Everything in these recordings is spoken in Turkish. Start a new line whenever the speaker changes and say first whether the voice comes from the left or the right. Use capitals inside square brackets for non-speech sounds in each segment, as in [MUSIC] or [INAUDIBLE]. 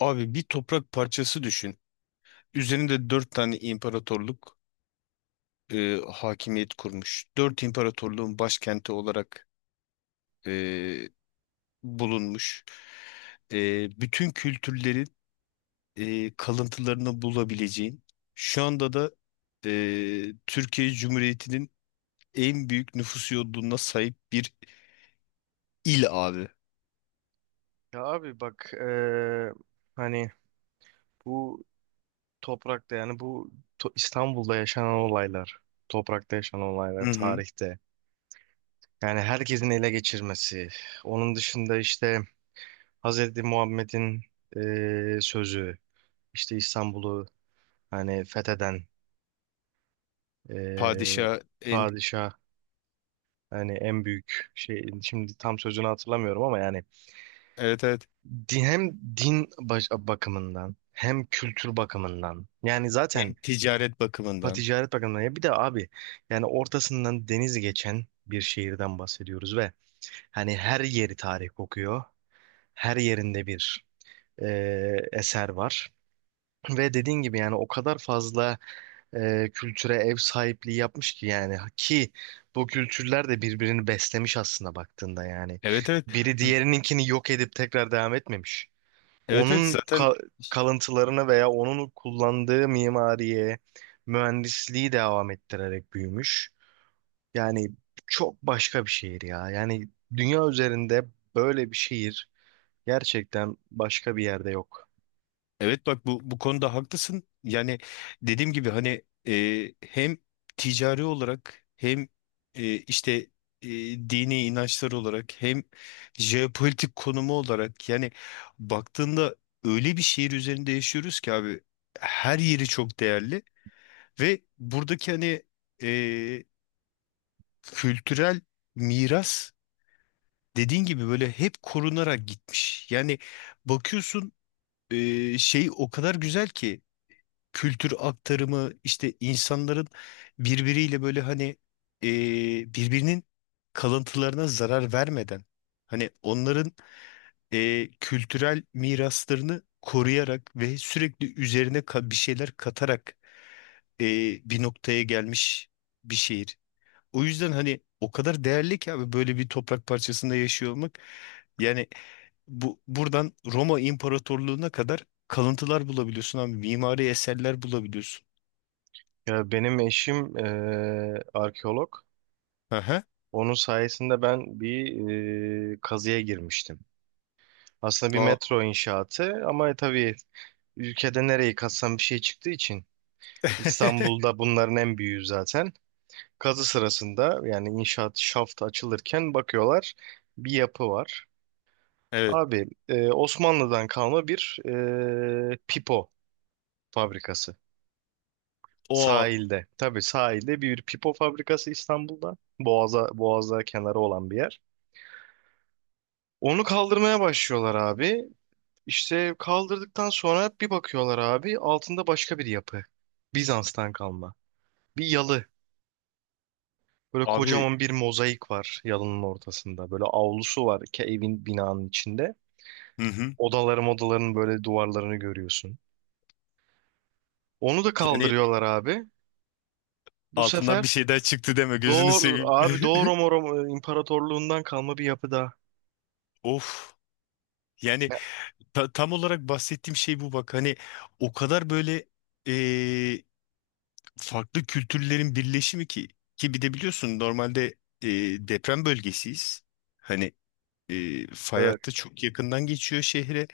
left: Abi bir toprak parçası düşün. Üzerinde dört tane imparatorluk hakimiyet kurmuş. Dört imparatorluğun başkenti olarak e, bulunmuş. Bütün kültürlerin kalıntılarını bulabileceğin. Şu anda da Türkiye Cumhuriyeti'nin en büyük nüfus yoğunluğuna sahip bir il abi.
right: Ya abi bak hani bu toprakta yani bu İstanbul'da yaşanan olaylar, toprakta yaşanan olaylar
left: Hı hı.
right: tarihte. Yani herkesin ele geçirmesi. Onun dışında işte Hazreti Muhammed'in sözü, işte İstanbul'u hani fetheden eee,
left: Padişah en,
right: padişah hani en büyük şey şimdi tam sözünü hatırlamıyorum ama yani
left: evet evet,
right: din, hem din bakımından hem kültür bakımından yani
left: hem
right: zaten.
left: ticaret
right: Ha,
left: bakımından.
right: Ticaret Bakanlığı'na ya bir de abi yani ortasından deniz geçen bir şehirden bahsediyoruz ve hani her yeri tarih kokuyor. Her yerinde bir e, eser var. Ve dediğin gibi yani o kadar fazla kültüre ev sahipliği yapmış ki yani ki bu kültürler de birbirini beslemiş aslında baktığında yani.
left: Evet evet.
right: Biri diğerininkini yok edip tekrar devam etmemiş
left: Evet evet
right: onun
left: zaten.
right: ka- kalıntılarını veya onun kullandığı mimariye, mühendisliği devam ettirerek büyümüş. Yani çok başka bir şehir ya. Yani dünya üzerinde böyle bir şehir gerçekten başka bir yerde yok.
left: Evet bak, bu konuda haklısın. Yani dediğim gibi, hani hem ticari olarak, hem işte e, dini inançlar olarak, hem jeopolitik konumu olarak, yani baktığında öyle bir şehir üzerinde yaşıyoruz ki abi, her yeri çok değerli. Ve buradaki hani e, kültürel miras, dediğin gibi böyle hep korunarak gitmiş. Yani bakıyorsun şey, o kadar güzel ki kültür aktarımı, işte insanların birbiriyle böyle hani e, birbirinin kalıntılarına zarar vermeden, hani onların kültürel miraslarını koruyarak ve sürekli üzerine bir şeyler katarak e, bir noktaya gelmiş bir şehir. O yüzden hani o kadar değerli ki abi, böyle bir toprak parçasında yaşıyor olmak. Yani buradan Roma İmparatorluğu'na kadar kalıntılar bulabiliyorsun abi, mimari eserler bulabiliyorsun.
right: Ya benim eşim arkeolog.
left: Aha.
right: Onun sayesinde ben bir kazıya girmiştim. Aslında bir
left: Aa,
right: metro inşaatı ama tabii ülkede nereyi kazsam bir şey çıktığı için
left: [LAUGHS]
right: İstanbul'da bunların en büyüğü zaten. Kazı sırasında yani inşaat şaftı açılırken bakıyorlar bir yapı var.
left: evet.
right: Abi Osmanlı'dan kalma bir pipo fabrikası
left: O
right: sahilde. Tabii sahilde bir pipo fabrikası İstanbul'da. Boğaz'a kenarı olan bir yer. Onu kaldırmaya başlıyorlar abi. İşte kaldırdıktan sonra bir bakıyorlar abi altında başka bir yapı. Bizans'tan kalma. Bir yalı. Böyle
left: abi.
right: kocaman bir mozaik var yalının ortasında. Böyle avlusu var ki evin binanın içinde.
left: Hı hı.
right: Odaların böyle duvarlarını görüyorsun. Onu da
left: Yani
right: kaldırıyorlar abi. Bu
left: altından
right: sefer
left: bir şey daha çıktı deme, gözünü
right: doğru
left: seveyim.
right: abi
left: [LAUGHS]
right: Roma İmparatorluğundan kalma bir yapı daha.
left: Of. Yani tam olarak bahsettiğim şey bu, bak. Hani o kadar böyle eee, farklı kültürlerin birleşimi ki, ki bir de biliyorsun, normalde deprem bölgesiyiz. Hani fay
right: Evet.
left: hattı çok yakından geçiyor şehre.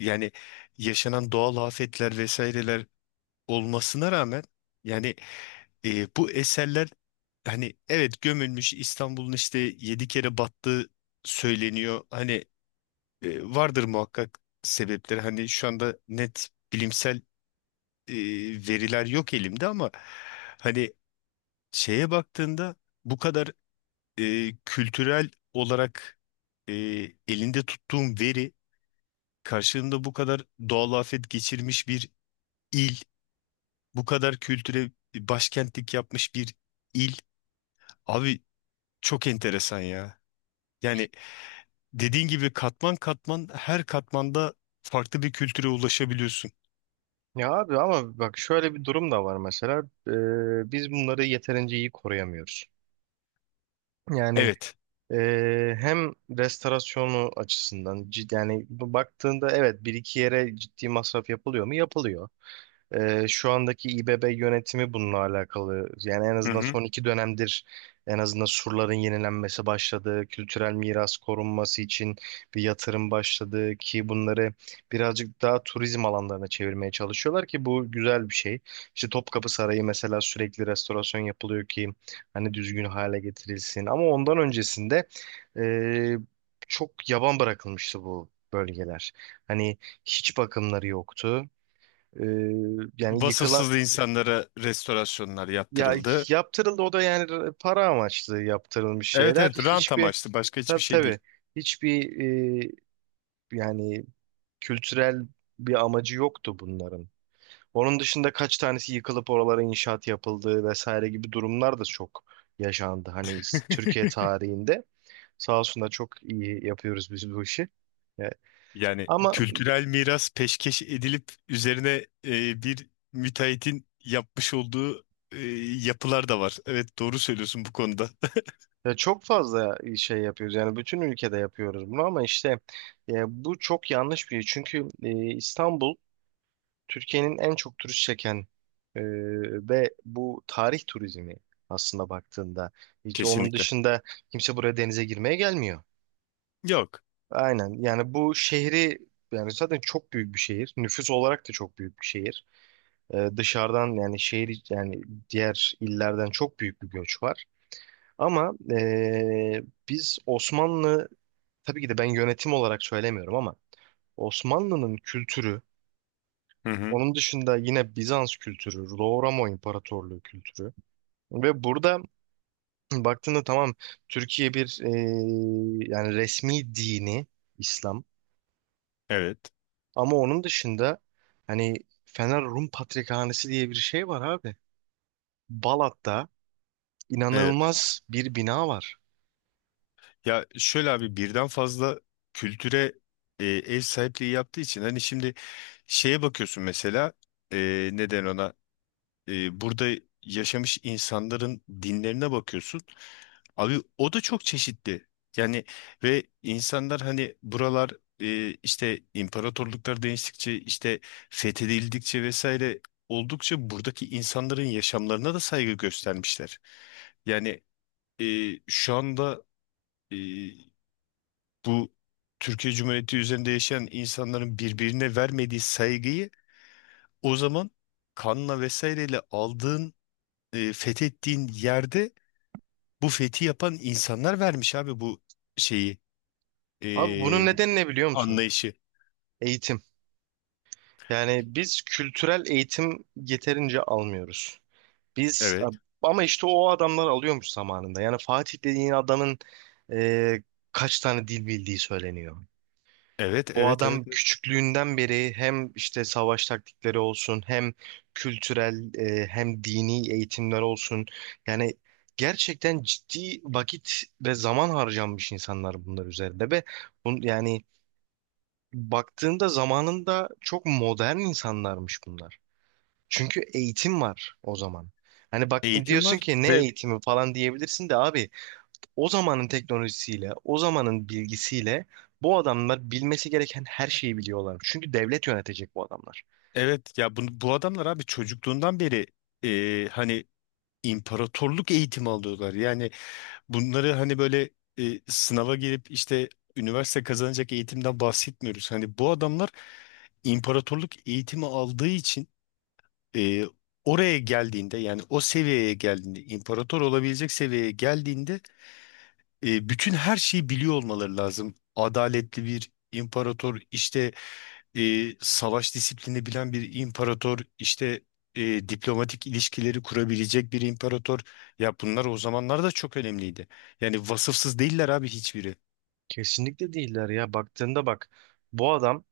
left: Yani yaşanan doğal afetler vesaireler olmasına rağmen, yani bu eserler, hani evet, gömülmüş. İstanbul'un işte 7 kere battığı söyleniyor. Hani vardır muhakkak sebepleri. Hani şu anda net bilimsel e, veriler yok elimde, ama hani şeye baktığında, bu kadar kültürel olarak e, elinde tuttuğum veri karşılığında bu kadar doğal afet geçirmiş bir il, bu kadar kültüre başkentlik yapmış bir il. Abi çok enteresan ya. Yani dediğin gibi katman katman, her katmanda farklı bir kültüre ulaşabiliyorsun.
right: Ya abi ama bak şöyle bir durum da var mesela. Biz bunları yeterince iyi koruyamıyoruz. Yani
left: Evet.
right: hem restorasyonu açısından yani bu baktığında evet bir iki yere ciddi masraf yapılıyor mu? Yapılıyor. Şu andaki İBB yönetimi bununla alakalı. Yani en
left: Hı
right: azından
left: hı.
right: son iki dönemdir en azından surların yenilenmesi başladı. Kültürel miras korunması için bir yatırım başladı ki bunları birazcık daha turizm alanlarına çevirmeye çalışıyorlar ki bu güzel bir şey. İşte Topkapı Sarayı mesela sürekli restorasyon yapılıyor ki hani düzgün hale getirilsin. Ama ondan öncesinde e, çok yaban bırakılmıştı bu bölgeler. Hani hiç bakımları yoktu. Ee, yani yıkılan,
left: Vasıfsız insanlara restorasyonlar
right: ya,
left: yaptırıldı.
right: yaptırıldı o da yani para amaçlı yaptırılmış
left: Evet
right: şeyler.
left: evet, rant
right: Hiçbir,
left: amaçlı, başka hiçbir
right: tabii
left: şey değil.
right: tabii, hiçbir e, yani kültürel bir amacı yoktu bunların. Onun dışında kaç tanesi yıkılıp oralara inşaat yapıldı vesaire gibi durumlar da çok yaşandı. Hani Türkiye
left: [LAUGHS]
right: tarihinde sağ olsun da çok iyi yapıyoruz biz bu işi. Ya.
left: Yani
right: Ama.
left: kültürel miras peşkeş edilip üzerine bir müteahhitin yapmış olduğu e, yapılar da var. Evet doğru söylüyorsun bu konuda.
right: Ya çok fazla şey yapıyoruz yani bütün ülkede yapıyoruz bunu ama işte bu çok yanlış bir şey. Çünkü İstanbul Türkiye'nin en çok turist çeken, e, ve bu tarih turizmi aslında baktığında,
left: [LAUGHS]
right: hiç onun
left: Kesinlikle.
right: dışında kimse buraya denize girmeye gelmiyor.
left: Yok.
right: Aynen yani bu şehri, yani zaten çok büyük bir şehir. Nüfus olarak da çok büyük bir şehir. E, dışarıdan yani şehir yani diğer illerden çok büyük bir göç var. Ama biz Osmanlı, tabii ki de ben yönetim olarak söylemiyorum ama Osmanlı'nın kültürü,
left: Hı hı.
right: onun dışında yine Bizans kültürü, Doğu Roma İmparatorluğu kültürü ve burada [CLEARS THROAT] baktığında tamam Türkiye bir yani resmi dini İslam
left: Evet.
right: ama onun dışında hani Fener Rum Patrikhanesi diye bir şey var abi. Balat'ta
left: Evet.
right: inanılmaz bir bina var.
left: Ya şöyle abi, birden fazla kültüre ev sahipliği yaptığı için, hani şimdi şeye bakıyorsun mesela, neden ona burada yaşamış insanların dinlerine bakıyorsun. Abi o da çok çeşitli. Yani ve insanlar hani buralar işte imparatorluklar değiştikçe, işte fethedildikçe vesaire oldukça, buradaki insanların yaşamlarına da saygı göstermişler. Yani şu anda e, bu Türkiye Cumhuriyeti üzerinde yaşayan insanların birbirine vermediği saygıyı, o zaman kanla vesaireyle aldığın, fethettiğin yerde bu fethi yapan insanlar vermiş abi bu şeyi,
right: Abi
left: e,
right: bunun nedeni ne biliyor musun?
left: anlayışı.
right: Eğitim. Yani biz kültürel eğitim yeterince almıyoruz. Biz,
left: Evet,
right: ama işte o adamlar alıyormuş zamanında. Yani Fatih dediğin adamın e, kaç tane dil bildiği söyleniyor.
left: evet,
right: O
left: evet, evet,
right: adam
left: evet.
right: küçüklüğünden beri hem işte savaş taktikleri olsun hem kültürel, hem dini eğitimler olsun. Yani gerçekten ciddi vakit ve zaman harcanmış insanlar bunlar üzerinde ve bun, yani baktığında zamanında çok modern insanlarmış bunlar. Çünkü eğitim var o zaman. Hani baktın
left: Eğitim
right: diyorsun
left: var
right: ki ne
left: ve
right: eğitimi falan diyebilirsin de abi o zamanın teknolojisiyle, o zamanın bilgisiyle bu adamlar bilmesi gereken her şeyi biliyorlar. Çünkü devlet yönetecek bu adamlar.
left: evet, ya bu adamlar abi çocukluğundan beri hani imparatorluk eğitimi alıyorlar. Yani bunları hani böyle sınava girip işte üniversite kazanacak eğitimden bahsetmiyoruz. Hani bu adamlar imparatorluk eğitimi aldığı için e, oraya geldiğinde, yani o seviyeye geldiğinde, imparator olabilecek seviyeye geldiğinde bütün her şeyi biliyor olmaları lazım. Adaletli bir imparator, işte e, savaş disiplini bilen bir imparator, işte diplomatik ilişkileri kurabilecek bir imparator. Ya bunlar o zamanlar da çok önemliydi. Yani vasıfsız değiller abi, hiçbiri.
right: Kesinlikle değiller ya. Baktığında bak bu adam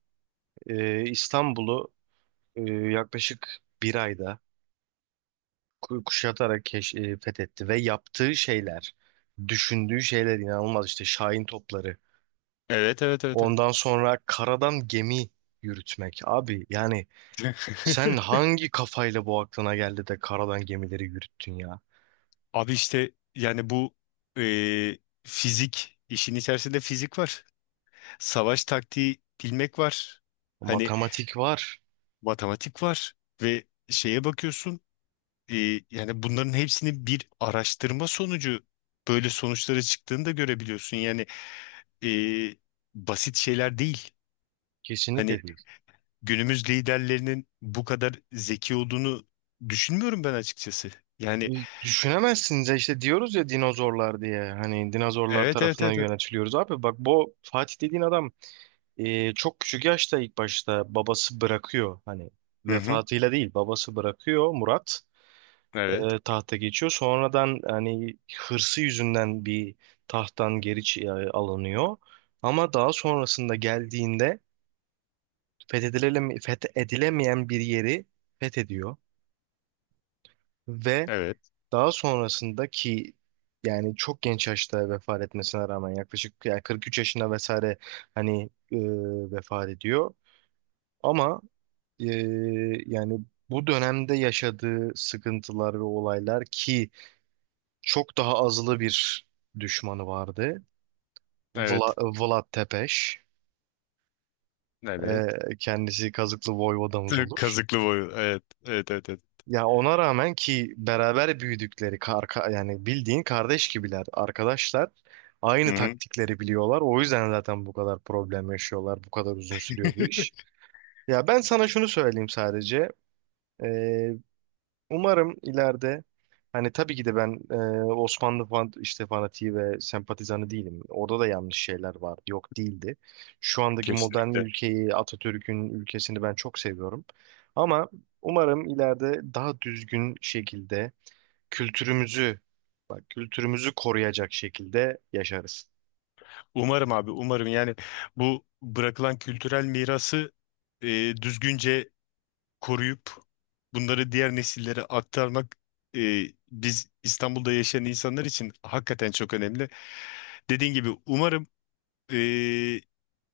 right: İstanbul'u yaklaşık bir ayda kuşatarak fethetti ve yaptığı şeyler, düşündüğü şeyler inanılmaz işte Şahin topları.
left: Evet evet evet evet.
right: Ondan
left: [LAUGHS]
right: sonra karadan gemi yürütmek. Abi yani sen hangi kafayla bu aklına geldi de karadan gemileri yürüttün ya?
left: Abi işte yani bu e, fizik, işin içerisinde fizik var. Savaş taktiği bilmek var. Hani
right: Matematik var.
left: matematik var ve şeye bakıyorsun e, yani bunların hepsini bir araştırma sonucu böyle sonuçları çıktığını da görebiliyorsun. Yani e, basit şeyler değil.
right: Kesinlikle
left: Hani
right: değil.
left: günümüz liderlerinin bu kadar zeki olduğunu düşünmüyorum ben açıkçası.
right: E,
left: Yani
right: Düşünemezsiniz ya, işte diyoruz ya dinozorlar diye. Hani dinozorlar
left: evet evet
right: tarafından
left: evet. Evet.
right: yönetiliyoruz. Abi bak bu Fatih dediğin adam çok küçük yaşta ilk başta babası bırakıyor. Hani
left: Hı hı.
right: vefatıyla değil babası bırakıyor Murat.
left: Evet.
right: Tahta geçiyor. Sonradan hani hırsı yüzünden bir tahttan geri alınıyor. Ama daha sonrasında geldiğinde fethedilemeyen bir yeri fethediyor. Ve
left: Evet.
right: daha sonrasında ki yani çok genç yaşta vefat etmesine rağmen yaklaşık yani 43 yaşında vesaire hani e, vefat ediyor. Ama e, yani bu dönemde yaşadığı sıkıntılar ve olaylar ki çok daha azılı bir düşmanı vardı. Vla,
left: Evet.
right: Vlad Tepes.
left: Evet.
right: Kendisi Kazıklı Voyvodamız olur.
left: Kazıklı boyu. Evet. Evet evet evet.
right: Ya ona rağmen ki beraber büyüdükleri yani bildiğin kardeş gibiler arkadaşlar.
left: Hı
right: Aynı
left: hı.
right: taktikleri biliyorlar. O yüzden zaten bu kadar problem yaşıyorlar. Bu kadar uzun sürüyor bu
left: [LAUGHS]
right: iş. Ya ben sana şunu söyleyeyim sadece. Ee, Umarım ileride hani tabii ki de ben Osmanlı işte fanatiği ve sempatizanı değilim. Orada da yanlış şeyler vardı, yok değildi. Şu andaki modern
left: Kesinlikle.
right: ülkeyi, Atatürk'ün ülkesini ben çok seviyorum. Ama umarım ileride daha düzgün şekilde kültürümüzü, bak kültürümüzü koruyacak şekilde yaşarız.
left: Umarım abi, umarım. Yani bu bırakılan kültürel mirası e, düzgünce koruyup bunları diğer nesillere aktarmak e, biz İstanbul'da yaşayan insanlar için hakikaten çok önemli. Dediğin gibi umarım e,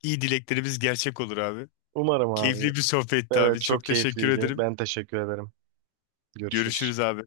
left: iyi dileklerimiz gerçek olur abi.
right: Umarım
left: Keyifli
right: abi.
left: bir sohbetti
right: Evet,
left: abi.
right: çok
left: Çok teşekkür
right: keyifliydi.
left: ederim.
right: Ben teşekkür ederim. Görüşürüz.
left: Görüşürüz abi.